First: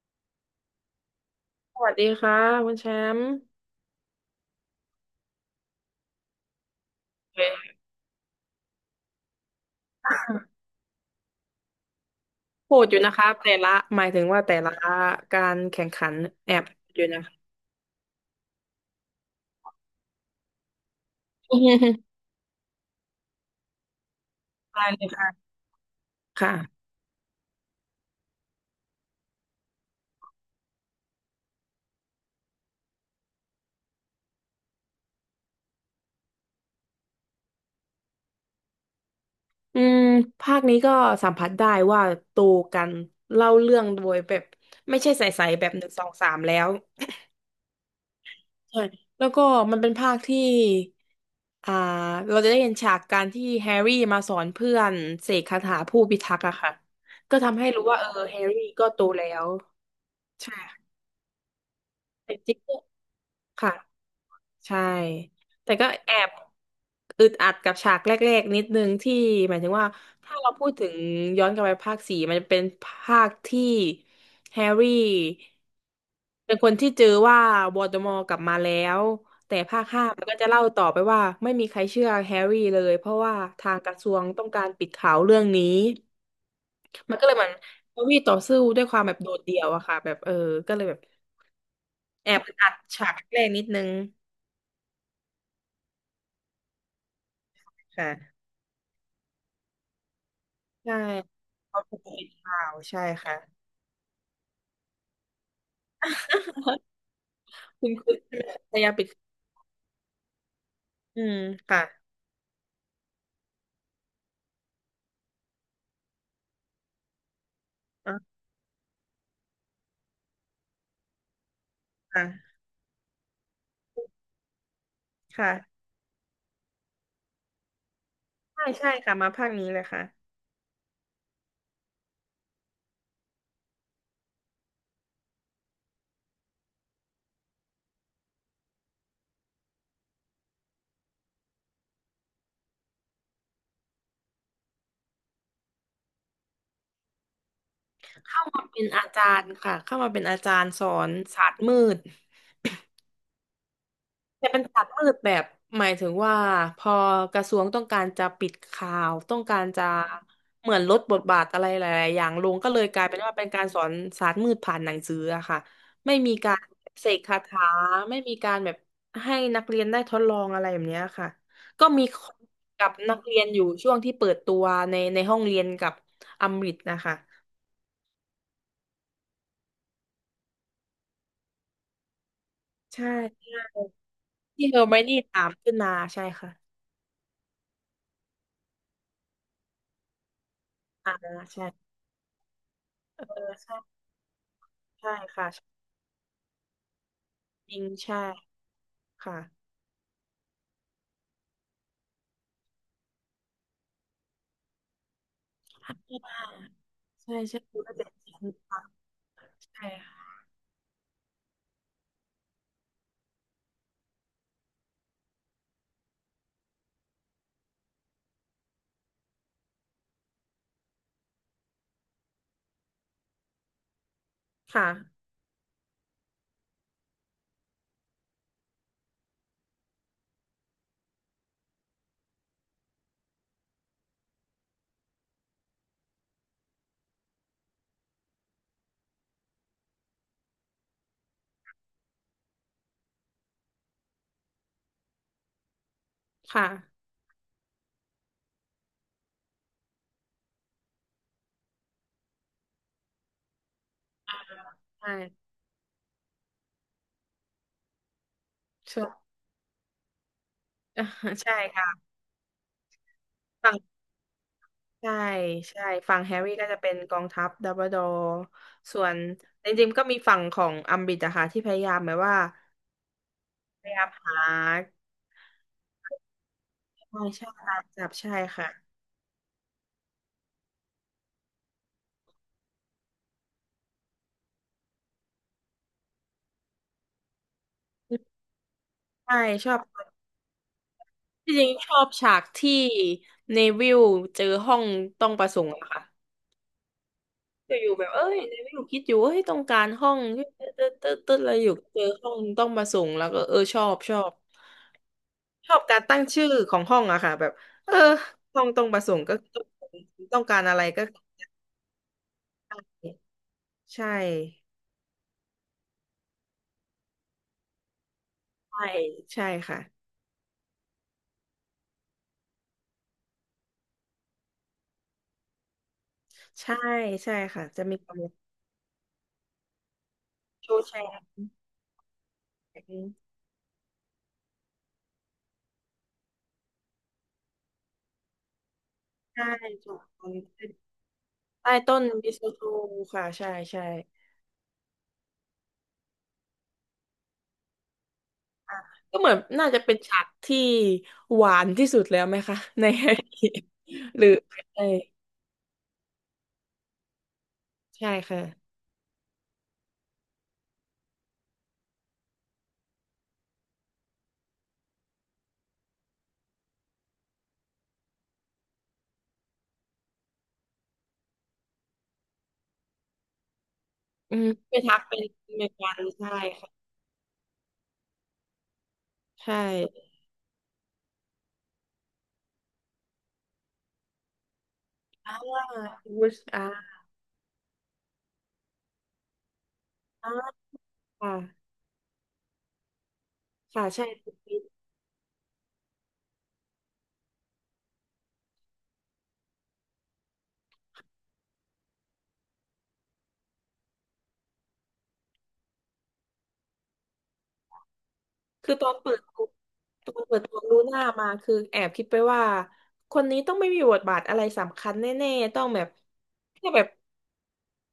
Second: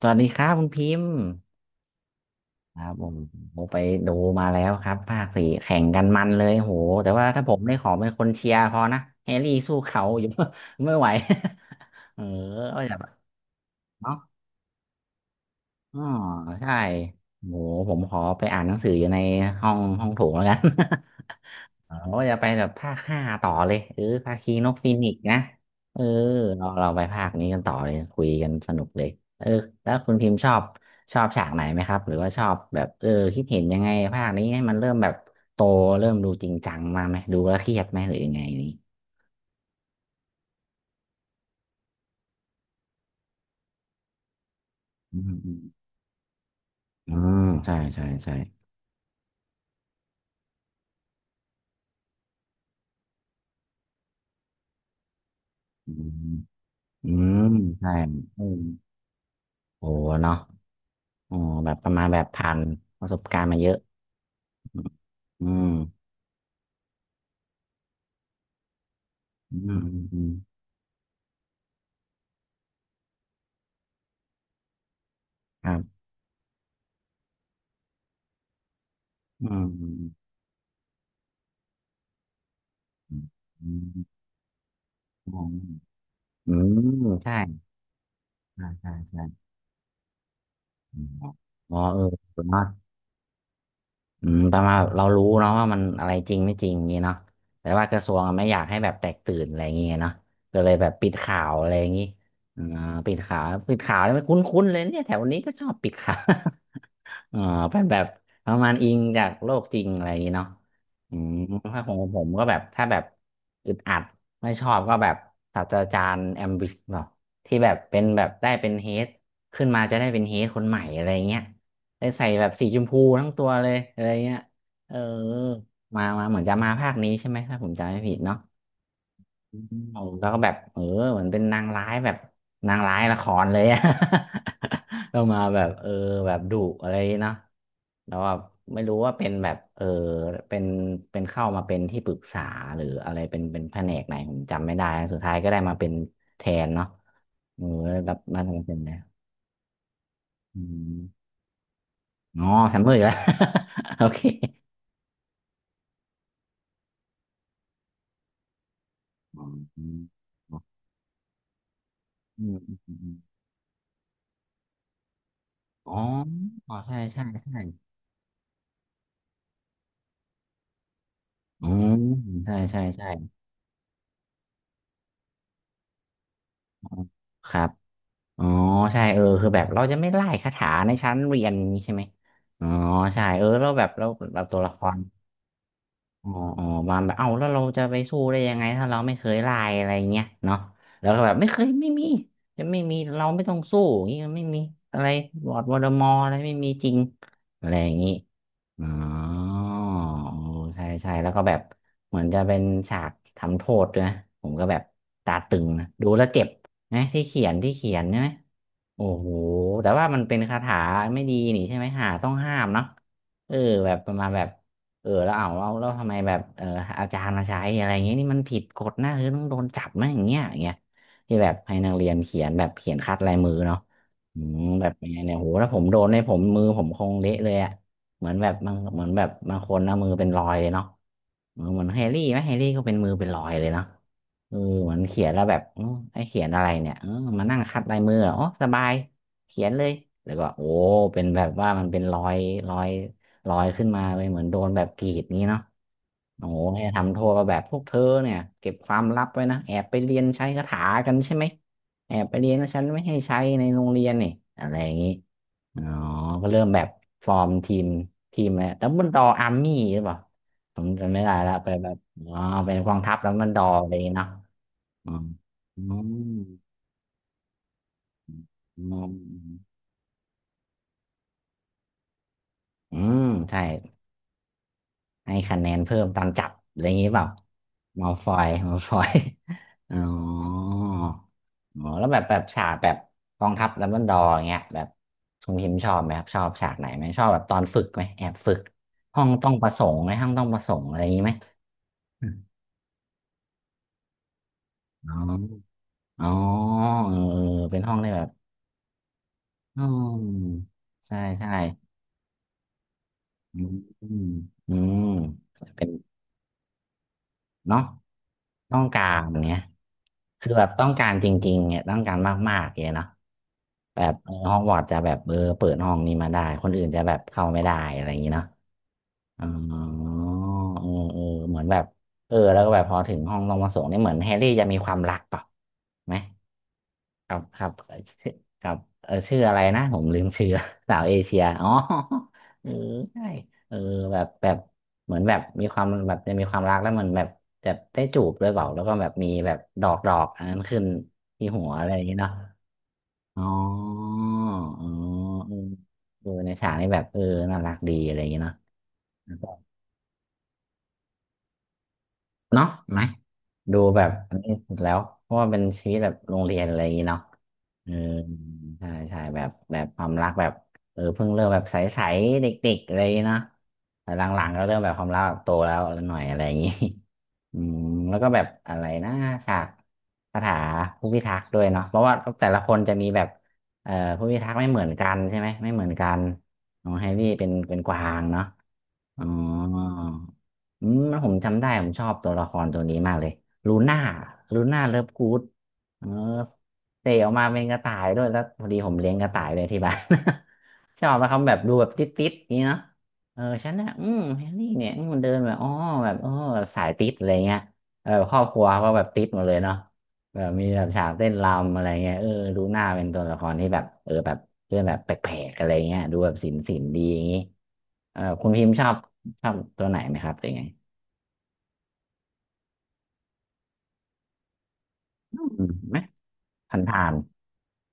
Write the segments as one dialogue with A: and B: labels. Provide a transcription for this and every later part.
A: สวัสดีครับคุณพิมพ์
B: สวัสดีค่ะคุณ
A: ค
B: แช
A: รับผม
B: มป์
A: ผมไปดูมาแล้วครับภาคสี่แข่งกันมันเลยโหแต่ว่า
B: เว
A: ถ้าผมได้
B: ย
A: ขอเป็นคนเชียร์พอนะแฮร์รี่สู้เขาอยู่ ไม่ไหว เออ
B: โห
A: ก็
B: ดอยู่
A: แบบ
B: นะคะแต่ละหมาย
A: เนาะ
B: ถึงว่าแต่ละการแข่ง
A: อ๋อ
B: ขันแอบ
A: ใช่
B: อยู่นะคะ
A: โหผมขอไปอ่านหนังสืออยู่ในห้องโถงแล้วกัน
B: อื
A: อ๋อ
B: ม
A: าจะไปแบบภาคห้าต่อเลยเออภาคีนก
B: ได้
A: ฟี
B: เล
A: นิ
B: ย
A: กซ์นะ
B: ค่ะ
A: เออเรา
B: ค่ะ
A: เราไปภาคนี้กันต่อเลยคุยกันสนุกเลยเออแล้วคุณพิมพ์ชอบชอบฉากไหนไหมครับหรือว่าชอบแบบเออคิดเห็นยังไงภาคนี้ให้มันเริ่มแบบโตเริ่มดูจริงจังมาไหมดูแล้วเครียดไหมหรือยังไงนี่
B: อืมภาคนี้ก็สัมผัสได้ว่าตูกันเล่าเรื่องโดยแบบไม่ใช่
A: อืม
B: ใส
A: อื
B: ๆ
A: ม
B: แบบหนึ่งสองสามแล้ว
A: อืมใช่ใช่ใช่
B: ใช่แล้วก็มันเป็นภาคที่อ่าเราจะได้เห็นฉากการที่แฮร์รี่มาสอนเพื่อนเสกคาถา
A: อื
B: ผู้พิ
A: ม
B: ทักษ์อะค่ะ
A: อื
B: ก็
A: ม
B: ทำให้รู้
A: ใช่
B: ว่าเออแฮ
A: อื
B: ร์รี่
A: ม
B: ก็โตแล้ว
A: โอ้เนาะ
B: ใช่
A: อ๋อแบบประมาณแบบ
B: แต่
A: ผ่า
B: จริง
A: นประสบการณ์มาเย
B: ค่ะ
A: อะ
B: ใช่
A: อืม
B: แต่ก็แอบอึดอัดกับฉากแรกๆนิดนึงที่หมา
A: อื
B: ย
A: ม
B: ถึ
A: อ
B: งว่า
A: ืมอืม
B: ถ้าเราพูดถึงย้อนกลับไปภาคสี่มันจะเป็นภาคที่แฮร์รี่
A: ครับ
B: เป็นคนที่เจอว่าวอลเดอมอร์กลับมาแล้ว
A: อื
B: แต่ภาคห้ามัน
A: ม
B: ก็จะเล่าต่อไปว่าไม่มีใครเชื่อแฮร์รี่เลยเพ
A: อื
B: ราะว่า
A: ม
B: ทางกระทรวงต้องการปิดข่าว
A: ม
B: เรื่อ
A: อ
B: ง
A: ง
B: นี้
A: อืม
B: มันก็เลย
A: ใช่
B: เหมือนแฮร์รี่ต่อสู้
A: ใช่
B: ด้วย
A: ใช่
B: ความแบบ
A: ใช่
B: โดดเดี่ยวอะค่ะแบบเออก็เลยแบ
A: อื
B: บ
A: มอ๋อเออ
B: แอบ
A: เนาะ
B: อัดฉากแรกนิดนึง
A: อืมประมาณเรารู้เนาะว่ามันอะไรจริงไม่จริงอย่างนี้เนาะแต่ว่ากระทรวงอะ
B: ค่ะ
A: ไม่อยากให้แบบแตกตื่นอะไรอย่างเงี้ยเนาะก็เลยแบบ
B: ใช่
A: ปิดข่าวอะไร
B: เขา
A: อย่าง
B: ถูก
A: งี้
B: ปิดข่า
A: อ่า
B: วใช่
A: ปิด
B: ค่ะ
A: ข่าวปิดข่าวนี่มันคุ้นๆเลยเนี่ยแถวนี้ก็ชอบปิดข่าว อ๋อเป็น
B: คุณ
A: แบบ
B: คุณ
A: ประมา
B: พ
A: ณ
B: ยา
A: อิ
B: ยาม
A: ง
B: ปิด
A: จากโลกจริงอะไรอย่างนี้เนาะอื
B: อื
A: ม
B: ม
A: ถ้า
B: ค่ะ
A: ของผมก็แบบถ้าแบบอึดอัดไม่ชอบก็แบบศาสตราจารย์แอมบิชเนาะที่แบบเป็นแบบ
B: อ่า
A: ได้เป็นเฮดขึ้นมาจะได้เป็นเฮดคนใหม่อะไรเงี้ยได้
B: ค่ะ
A: ใส่แบบสีชมพูทั้งตัวเลยอะไรเงี้ยเออ
B: ค่ะ
A: มามาเหมือนจะมาภาคนี้ใช่ไหมถ้าผมจำไม่ผิดเนาะ
B: ใช่ใช่ค่ะมาภาคนี้เลยค่ะ
A: เอาแล้วก็แบบเออเหมือนเป็นนางร้ายแบบนางร้ายละครเลยอะ ก็มาแบบเออแบบดุอะไรเนาะแล้วแบบไม่รู้ว่าเป็นแบบเออเป็นเข้ามาเป็นที่ปรึกษาหรืออะไรเป็นแผนกไหนผมจำไม่ได้สุดท้ายก็ได้มาเป็นแทนเนาะเออรับมา
B: เข้ามา
A: ทำเป็น
B: เป็น
A: นะ
B: อาจารย์ค่ะเข้ามาเป็นอาจา
A: อื
B: รย์สอน
A: ม
B: ศาสตร์มืด
A: อ๋อแซมเมอร์อีกแล้ว โอเค
B: แต่เป็นศาสตร์มืดแบบหมายถึงว่าพอกระทรวงต้องการจะปิดข่าวต้อ
A: อ๋
B: ง
A: อ
B: การ
A: อื
B: จะ
A: ม
B: เหมือนลดบทบาทอะไรหลายๆอย่าง
A: อื
B: ลง
A: ม
B: ก็
A: อื
B: เล
A: ม
B: ยกลา
A: อื
B: ย
A: ม
B: เป็นว่าเป็นการสอนศาสตร์มืดผ่านหนังสืออะค่ะ
A: อ๋อ
B: ไม่มีการ
A: อ๋อใช่
B: เสก
A: ใช่
B: คา
A: ใช่
B: ถาไม่มีการแบบให้นักเรียนได้ทดลองอะไรแบบเนี้ยค่ะ
A: อื
B: ก็
A: ม
B: มีคน
A: ใช่ใช่
B: กับ
A: ใช่
B: นักเรียนอยู่ช่วงที่เปิดตัวในห้องเรียนกับอมริตนะคะ
A: ครับ อ๋อ ใช่ เออ คือแบบเราจะไม่ไล่คาถาในชั้นเรียนนี้ใช่ไหมอ๋อ
B: ใช่
A: ใช่ เออ
B: ใช่
A: เราแบบเราแบบตัว
B: ที่
A: ละ
B: เฮ
A: ค
B: อร์ไม
A: ร
B: นี่ถามขึ้นมาใช่
A: อ๋อ
B: ค่ะ
A: อ๋อมาแบบเอ้าแล้วเราจะไปสู้ได้ยังไงถ้าเราไม่เคยไล่อะไรเงี้ยเนาะแล้ว
B: อ่า
A: ก็แบบไม่เค
B: ใช่
A: ยไม่มีจะไม่มี
B: เอ
A: เราไม่
B: อ
A: ต้อง
B: ใช่
A: สู้อย่างงี้ไม่มีอะไร
B: ใช่ค่ะ
A: ลอร์ดวอลเดอมอร์อะไรไม่มีจริงอะไร
B: จริ
A: อ
B: ง
A: ย่างงี้
B: ใช่
A: อ๋อ
B: ค่ะ
A: ใช่ใช่แล้วก็แบบเหมือนจะเป็นฉากทำโทษด้วยนะผมก็แบบตาตึงนะ
B: ถ้
A: ดูแล้ว
B: า
A: เจ็บนะที่
B: ใช่
A: เขียน
B: ใช่
A: ที่
B: คุณ
A: เขียน
B: เจ็ด
A: ใช่ไหม
B: สิบค่ะ
A: โอ้โห
B: ใช่
A: แต่ว่ามันเป็นคาถาไม่ดีนี่ใช่ไหมหาต้องห้ามเนาะเออแบบประมาณแบบ เออแล้วเอาแล้วแล้วทำไมแบบเอออาจารย์มาใช้อะไรอย่างเงี้ยนี่มันผิดกฎนะคือต้องโดนจับนะอย่างเงี้ยอย่างเงี้ยที่แบบให้นักเรียนเขียนแบบเขียนคัดลายมือเนาะอืมแบ
B: ค่ะ
A: บยังไงเนี่ยโหถ้าผมโดนเนี่ยผมมือผมคงเละเลยอะเหมือนแบบบางเหมือนแบบบางคนนะมือเป็นรอยเลยเนาะเออเหมือนแฮร์รี่ไหมแฮร์รี่ก็เป็นมือเป็นรอยเลยเนาะเออเหมือนเขียนแล้วแบบเออไอ้เขียนอะไรเนี่ยเออมานั่งคัดลายมือเหรออ๋อสบายเขียนเลยแล้วก็โอ้เป็นแบบว่ามันเป็นรอยรอย ลอยขึ้นมาเลยเหมือนโดนแบบกรีดนี้เนาะโอ้
B: ค
A: โหให้
B: ่ะ
A: ทำโทษว่าแบบพวกเธอเนี่ยเก็บความลับไว้นะแอบไปเรียนใช้คาถากันใช่ไหมแอบไปเรียนนะฉันไม่ให้ใช้ในโรงเรียนนี่อะไรอย่างนี้
B: ใช่
A: อ๋อก็เริ่มแบบฟอร์มทีมแล้วดับเบิลดอ
B: ใช่
A: อาร์มี่หรือเปล่าผมจำไม่ได้ ละ
B: ใช่
A: ไป
B: ค่ะ
A: แบบอ๋อเป็นกองทัพดับเบิลดอ
B: ฝั่ง
A: อะไรอย่างนี้เนาะอ๋อ
B: ใช่
A: อื
B: ใช่
A: ม
B: ฝั่งแฮร์รี่ก็จะเป็นกองทัพดัมเบิลดอร์
A: อื
B: ส่วนจ
A: ม
B: ริงๆก็มีฝั่งของอัมบริดอะค่ะที่พยายามแบบว่า
A: อืมใช่
B: พยายามหา
A: ให้คะแนนเพิ่มตามจับอะไรอย่างนี้เป
B: ใช่
A: ล่า
B: ใช่ตามจั
A: มั
B: บ
A: ลฟ
B: ใช่
A: อย
B: ค่ะ
A: มัลฟอย อ๋ออ๋อแล้วแบบแบบฉากแบบกองทัพดัมเบิลดอร์อย่างเงี้ยแบบทรงพิมพ์ชอบไหมครับชอบฉากไหนไหมชอบแบบตอนฝึกไหมแอบฝึกห้อง
B: ใช่
A: ต้องป
B: ช
A: ระ
B: อบ
A: สงค์ไหมห้องต้องประสงค์อะไรอย่างนี้ไหม
B: ที่จริงชอบฉากที่เนวิลเจอห้อง
A: อ
B: ต้อ
A: ม
B: งประสงค์อะค่ะ
A: อ๋ออ๋อเออเออเป็น
B: อ
A: ห้
B: ยู่
A: อง
B: ๆแบ
A: ได้
B: บ
A: แบ
B: เอ้
A: บ
B: ยไม่อยู่คิดอยู่เอ้ยต้องกา
A: อื
B: รห้องเ
A: ม
B: ต๊ดเต๊
A: ใช่
B: ดเต๊ดอะ
A: ใช่
B: ไรอยู่เจอห้องต้องมาส่งแล้วก็เอ
A: อื
B: อ
A: ม
B: ชอบ
A: อื
B: ชอ
A: ม
B: บชอบ
A: เป็น
B: การตั้งชื่อของห้องอะค่ะแบบ
A: เนาะ
B: เออห้อง
A: ต้อ
B: ต้อ
A: ง
B: งมา
A: กา
B: ส่
A: ร
B: งค์ก็
A: อย่างเงี้
B: ต้
A: ย
B: องต้อง
A: คือ
B: กา
A: แบ
B: ร
A: บ
B: อะไร
A: ต้อง
B: ก็
A: การจริงๆเนี่ยต้องการมากๆ
B: ตั้
A: เงี้ย
B: ง
A: เนาะแบ
B: ใช่
A: บฮอกวอตส์จะแบบเปิดห้องนี้มาได้คนอื่นจะแบบเข้าไม่ได้อะไรอย่างเงี้ยเนาะ
B: ใช่
A: อ๋อ
B: ใช่ค่ะ
A: เออเออเหมือนแบบแล้วก็แบบพอถึงห้องลงมาส่งนี่เหมือนแฮร์รี่จะมีความรักเปล่าไหม
B: ใช่
A: ค
B: ใช่
A: รับค
B: ค่ะ
A: รับ
B: จะ มีความ
A: ชื่อครับเออชื่ออะไรนะผมลืมชื่อ
B: โชว์ แช
A: สาว
B: ร์
A: เอเชียอ๋อ เออใช่เออแบบเหมือนแบบมีความแบบจะมีความรักแล้วเหมือนแบบจะได้จูบด้วยเปล่าแล้วก็แบบมี
B: ใช่
A: แบบดอ
B: ถู
A: ก
B: ก
A: ดอ
B: ต้
A: ก
B: อง
A: อันนั้นขึ้นที่หัว
B: ใต้
A: อะไร
B: ต้
A: อย่า
B: น
A: งเงี้
B: มี
A: เนาะ
B: โซโลค่ะ
A: อ๋
B: ใช่ใช่
A: ออ๋อเออเออในฉากนี้แบบน่ารักดีอะไรอย่างเงี้เนาะ
B: ก็เหมือนน่าจะเป็นฉากที่หวานที่สุดแล้วไหมคะ
A: เนาะ
B: ใน
A: ไหมดูแบบ
B: หรือ
A: อันนี้สุด
B: ใช่
A: แล้วเพราะว่าเป็นชีวิตแบบโรงเรียนอะไรอย่างงี้เนาะเออ
B: ใช่ค่ะ
A: ใช่ใช่แบบความรักแบบเพิ่งเริ่มแบบใสๆเด็กๆอะไรอย่างงี้เนาะแต่หลังๆก็เริ่มแบบความรักแบบโตแล้วหน่อยอะไรอย่างงี้ อืมแล้วก็แบบอะไรนะฉากคาถาผู้พิทักษ์ด้วยเนาะเพราะว่าแต่ละคนจะมีแบบเอ่อผู้
B: อื
A: พิ
B: ม
A: ทักษ์ไม่เห
B: เป็
A: มื
B: น
A: อน
B: ทัก
A: กั
B: เป็
A: น
B: น
A: ใช่ไหม
B: เม
A: ไม่เหมือ
B: กั
A: น
B: น
A: กัน
B: ใช่ค่ะ
A: ของแฮร์รี่เป็นกวางเนาะ อ๋อ
B: ใช่
A: อืมผมจำได้ผมชอบตัวละครตัวนี้มากเลยลูน่าลูน่าเลิฟกู๊ด
B: ว่า
A: เออ
B: วุชอา
A: เตะออกมาเป็นกระต่ายด้วยแล้วพอดีผมเลี้ยงกระต่ายเลยที่บ้าน
B: อ
A: ชอบนะครับแบบ
B: ค่ะ
A: ดูแบบติดนี่เนาะเออฉัน
B: ค่ะ
A: นะอื
B: ใช่
A: มแฮร์รี่เนี่ยมันเดินแบบอ๋อแบบสายติดอะไรเงี้ยเออครอบครัวก็แบบติดหมดเลยเนาะ แบบมีแบบฉากเต้นรำอะไรเงี้ยเออดูหน้าเป็นตัวละครที่แบบแบบเรื่องแบบแปลกๆอะไรเงี้ยดูแบบศิลป์ดีอย่างงี้เออคุณพิม
B: คื
A: พ์
B: อตอนเปิดตั
A: ช
B: ว
A: อบตัวไหน
B: ต
A: ไหม
B: อน
A: ครับ
B: เปิ
A: ห
B: ด
A: รือ
B: ตัว
A: ไง
B: ลูน่ามาคือแอบคิดไปว่าคนนี้ต้องไม่มีบทบาทอะไรสำคัญแน่
A: อื
B: ๆต้อง
A: ม
B: แบบ
A: ไหม
B: แค่
A: ผ่า
B: แบ
A: น
B: บ
A: ผ่าน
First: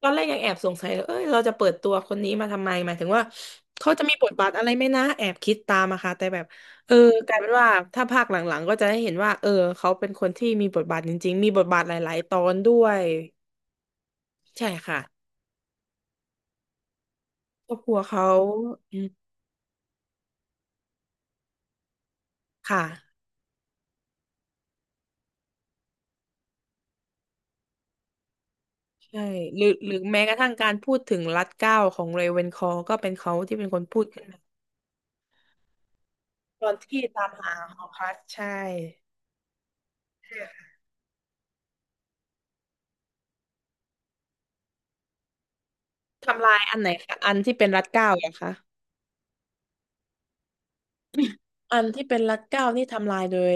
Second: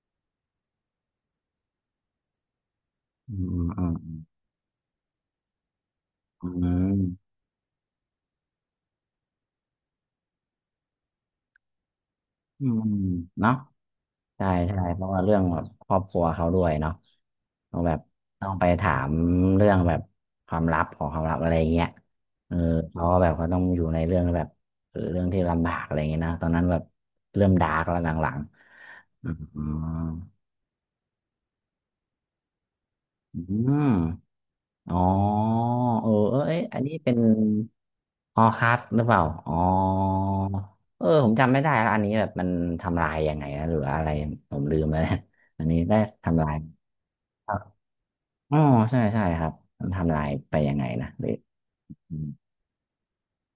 B: ตอนแรกยังแอบสงสัยเลยเอ้ยเราจะเปิดตัวคนนี้มาทำไมหมายถึงว่า
A: อืมอื
B: เขา
A: ม
B: จะมีบทบาทอะไรไหมนะแอบคิดตามอะค่ะแต่แบบ
A: อื
B: เออ
A: ม
B: กลายเป็นว่าถ้าภาคหลังๆก็จะได้เห็นว่าเออเขาเป็นคนที่มีบทบาทจริงๆมีบทบาทหลายๆตอน
A: อื
B: ด้
A: มอื
B: วย
A: มเนาะ ใช่
B: ใช่
A: ใช่
B: ค่ะ
A: เพราะว่าเรื่องแบบครอบครัวเขาด้วยเนาะ
B: ครอ
A: ต้อ
B: บ
A: ง
B: ค
A: แบ
B: รั
A: บ
B: วเขา
A: ต้องไปถา
B: อื
A: ม
B: ม
A: เรื่องแบบความลับของความลับอะไรอย่างเงี้ยเออ
B: ค
A: เขาก็
B: ่ะ
A: แบบเขาต้องอยู่ในเรื่องแบบเรื่องที่ลำบากอะไรอย่างเงี้ยนะตอนนั้นแบบเริ่มดาร์กแล้วหลัง
B: ใช่
A: ๆอื
B: หรือหรือ
A: ม
B: แม้กระทั่งการพูดถึงรัดเกล้าของเรเวนคอร์ก็เป็นเขา
A: อื
B: ที่เป็น
A: ม
B: คนพูดขึ้นมา
A: อ๋อเออเออเอ้ย
B: ตอน
A: อันนี้
B: ที่
A: เป็น
B: ตามหาหอพัก
A: ฮอ
B: ใช่
A: คัสหรือเปล่าอ๋อเออผมจำไม่ได้แล้วอันนี้แบบมันทำลายยังไงนะหรืออะไรผมลืมแล้วเนี่ยอันนี้ได้ทำ
B: ทำ
A: ลาย
B: ลายอันไหนคะอันที่เป็นรัดเกล้าเหรอคะ
A: อ๋อใช่ใช่ครับมันทำลายไปยังไงนะหรือ
B: อันที่
A: อื
B: เป็น
A: ม
B: รัดเกล้านี่ทำลายโดย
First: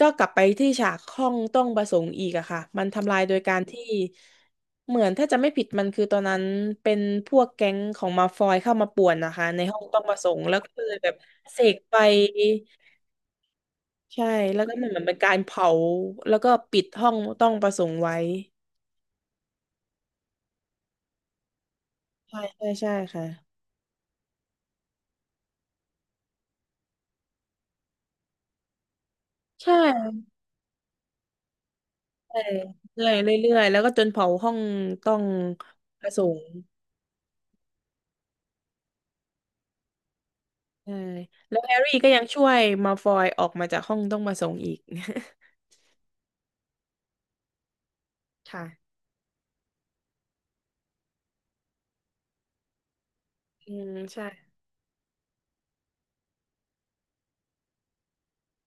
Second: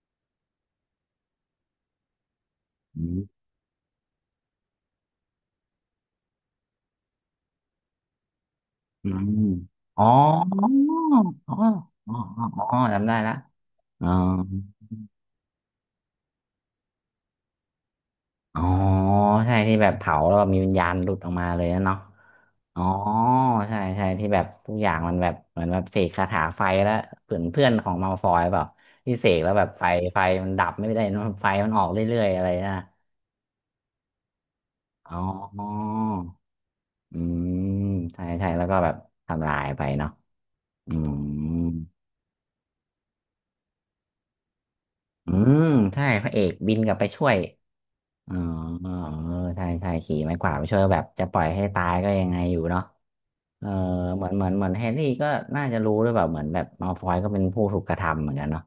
B: ก็กลับไปที่ฉากห้องต้องประสงค์อีกอะค่ะมัน
A: อื
B: ทำลา
A: ม
B: ยโดยการที่เหมือนถ้าจะไม่ผิดมันคือตอนนั้นเป็นพวกแก๊งของมาฟอยเข้ามาป่
A: อื
B: วนนะ
A: ม
B: คะในห้องต้
A: อ๋
B: อ
A: อ
B: งประสงค์แล้วก็เล
A: อ๋
B: ย
A: อ
B: แบบ
A: อ๋อ
B: เสกไป
A: อ๋ออ๋อจำได้ละอ๋อ
B: ใช่แล้วก็มันเหมือนันเป็นการเผาแล้วก็ปิดห้องต้องประสงค์ไว้
A: อ๋อใช่ที่แบบเผาแล้วมีวิญญาณหลุดออกมาเลยนะเนาะ
B: ใช่ใช่
A: อ๋อ
B: ใช่ค่ะ
A: ใช่ใช่ที่แบบทุกอย่างมันแบบเหมือนแบบเสกคาถาไฟแล้วเพื่อนเพื่อนของมัลฟอยเปล่าที่เสกแล้วแบ
B: ใช
A: บไฟไฟ
B: ่
A: มันดับไม่ได้นะไฟมันออกเรื่อยๆ
B: ใช่
A: อะไรนะ
B: เรื่อยเรื่อยเรื่อยแล้วก็จนเผาห้องต้อ
A: อ๋อ
B: งประสงค์
A: อืมใช่ใช่แล้วก็แบบทำลายไปเนาะ อื
B: ใช่
A: ม
B: แล้วแฮร์รี่ก็ยังช่วยมาฟอยออกมาจากห้องต้องประสงค์อีก
A: อืมใช่พระเอกบินกลับไปช่วยอ๋อ
B: ค่ะ
A: เออใช่ใช่ขี่ไม้กวาดไปช่วยแบบจะปล่อยให้ตายก็ยังไงอยู่เนาะเออ
B: อืม
A: เหมื
B: ใช่
A: อนเหมือนเหมือนแฮร์รี่ก็น่าจะรู้ด้วยแบบเหมือนแบบมัลฟอยก็เป็นผู้ถูกกระทำเหมือนกันเนาะ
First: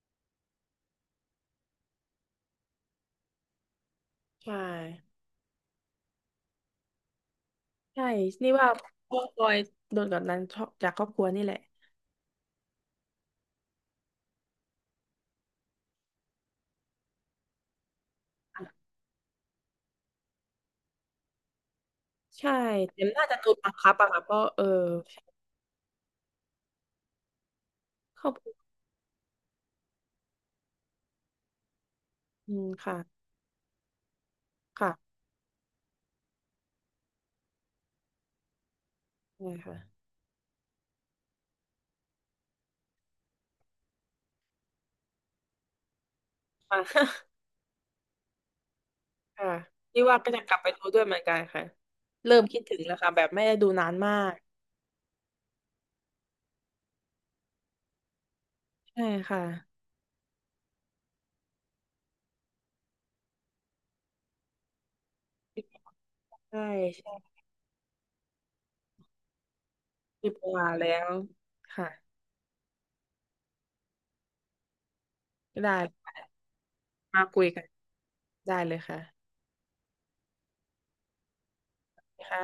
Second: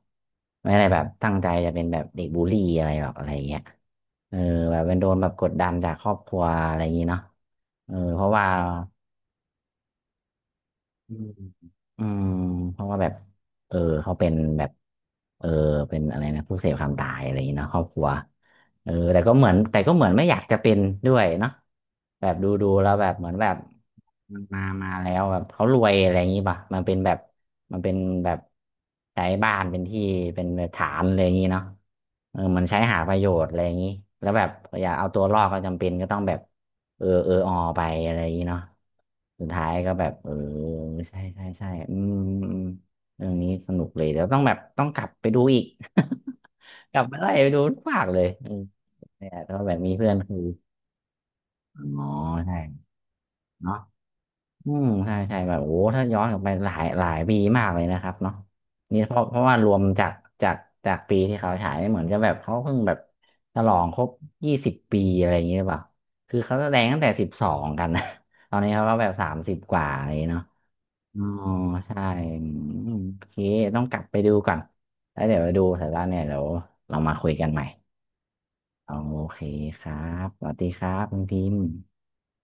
A: ไม่ได้แบบตั้งใจจะเป็นแบบเด็กบูลลี่อะไรหรอกอะไรอย่างเงี้ยเออ
B: ใช่
A: แบบเป็นโดนแบบกดดันจากครอบครัวอะไรอย่างงี้เนาะเออ
B: ใช่
A: เพราะว่า
B: นี่ว่าพ่อฟอยโดนกดดันจากครอบ
A: อื
B: ครั
A: ม
B: วนี่แหละ
A: อืมเพราะว่าแบบเออเขาเป็นแบบเออเป็นอะไรนะผู้เสพความตายอะไรอย่างนี้เนาะครอบครัว
B: ะ
A: แต่ก็เหมือนไม่อยากจะเป็นด้วยเนาะแบบ
B: ใช่
A: ดูแล้ว
B: แต่
A: แบบเห
B: น่า
A: มือน
B: จะ
A: แบ
B: โด
A: บ
B: นบังคับอะค่ะเพราะเออ
A: มาแล้วแบบเขารวยอะไรอย่างนี้ป่ะมันเป็นแบบมันเป็น
B: คร
A: แบ
B: อบ
A: บ
B: ครัว
A: ใช้บ้านเป็นที่เป็นฐานอะไรอย่างนี้เนาะเออ
B: อื
A: มัน
B: ม
A: ใช้
B: ค่ะ
A: หาประโยชน์อะไรอย่างนี้แล้วแบบอยากเอา
B: ค่ะ
A: ตัวรอดก็จำเป็นก็ต้องแบบ เออเออออไปอะไรอย่างนี้เนาะสุ
B: ใช่
A: ดท้าย
B: ค่ะ
A: ก็แบบใช่ใช่ใช่อืมอืมเรื่องนี้สนุกเลยเดี๋ยวต้องแบบต้องกลับไปดูอีก กลั
B: ค่ะ
A: บไปไล่ไปดูทุกภาคเลยอืมเนี่ย
B: ค่ะ
A: ถ้าแบบมี
B: นี่
A: เพื่อน
B: ว่าก็
A: คือ
B: จะกลับไปดูด้วยเหมือนกันค่ะ
A: อ๋อ
B: เริ่ม
A: ใช่
B: คิดถึงแล้วค่ะแบบไม่ได้ดู
A: เนาะ
B: นานมาก
A: อืมใช่ใช่แบบโอ้ถ้าย้อนกลับไปหลายหลายปีมากเลยนะครับเนาะนี่
B: ใช่
A: เพราะเพ
B: ค่ะ
A: ราะว่ารวมจากจากจากปีที่เขาฉายเหมือนจะแบบเขาเพิ่งแบบฉลองครบ20 ปีอะไรอย่างเงี้ยหรือเปล่าคือเขา
B: ใช่
A: แสดงตั้งแต่
B: ใช่
A: 12กันนะ ตอนนี้เขาก็แบบ30กว่าอะไรอย่าง
B: มี
A: เงี้ยเนาะ
B: เว่าแล้ว
A: อ๋อ
B: ค่ะ
A: ใช่อืมโอเคต้องกลับไปดูก่อนแล้วเดี๋ยวไปดู
B: ไ
A: เสร็จแล้ว
B: ด้
A: เนี่ยเดี๋ยวเรามา
B: มา
A: คุย
B: คุ
A: กั
B: ย
A: นให
B: กั
A: ม่
B: นได้เลยค่ะ
A: โอเคครับสวัสดีครับคุณพิมพ์
B: ค่ะ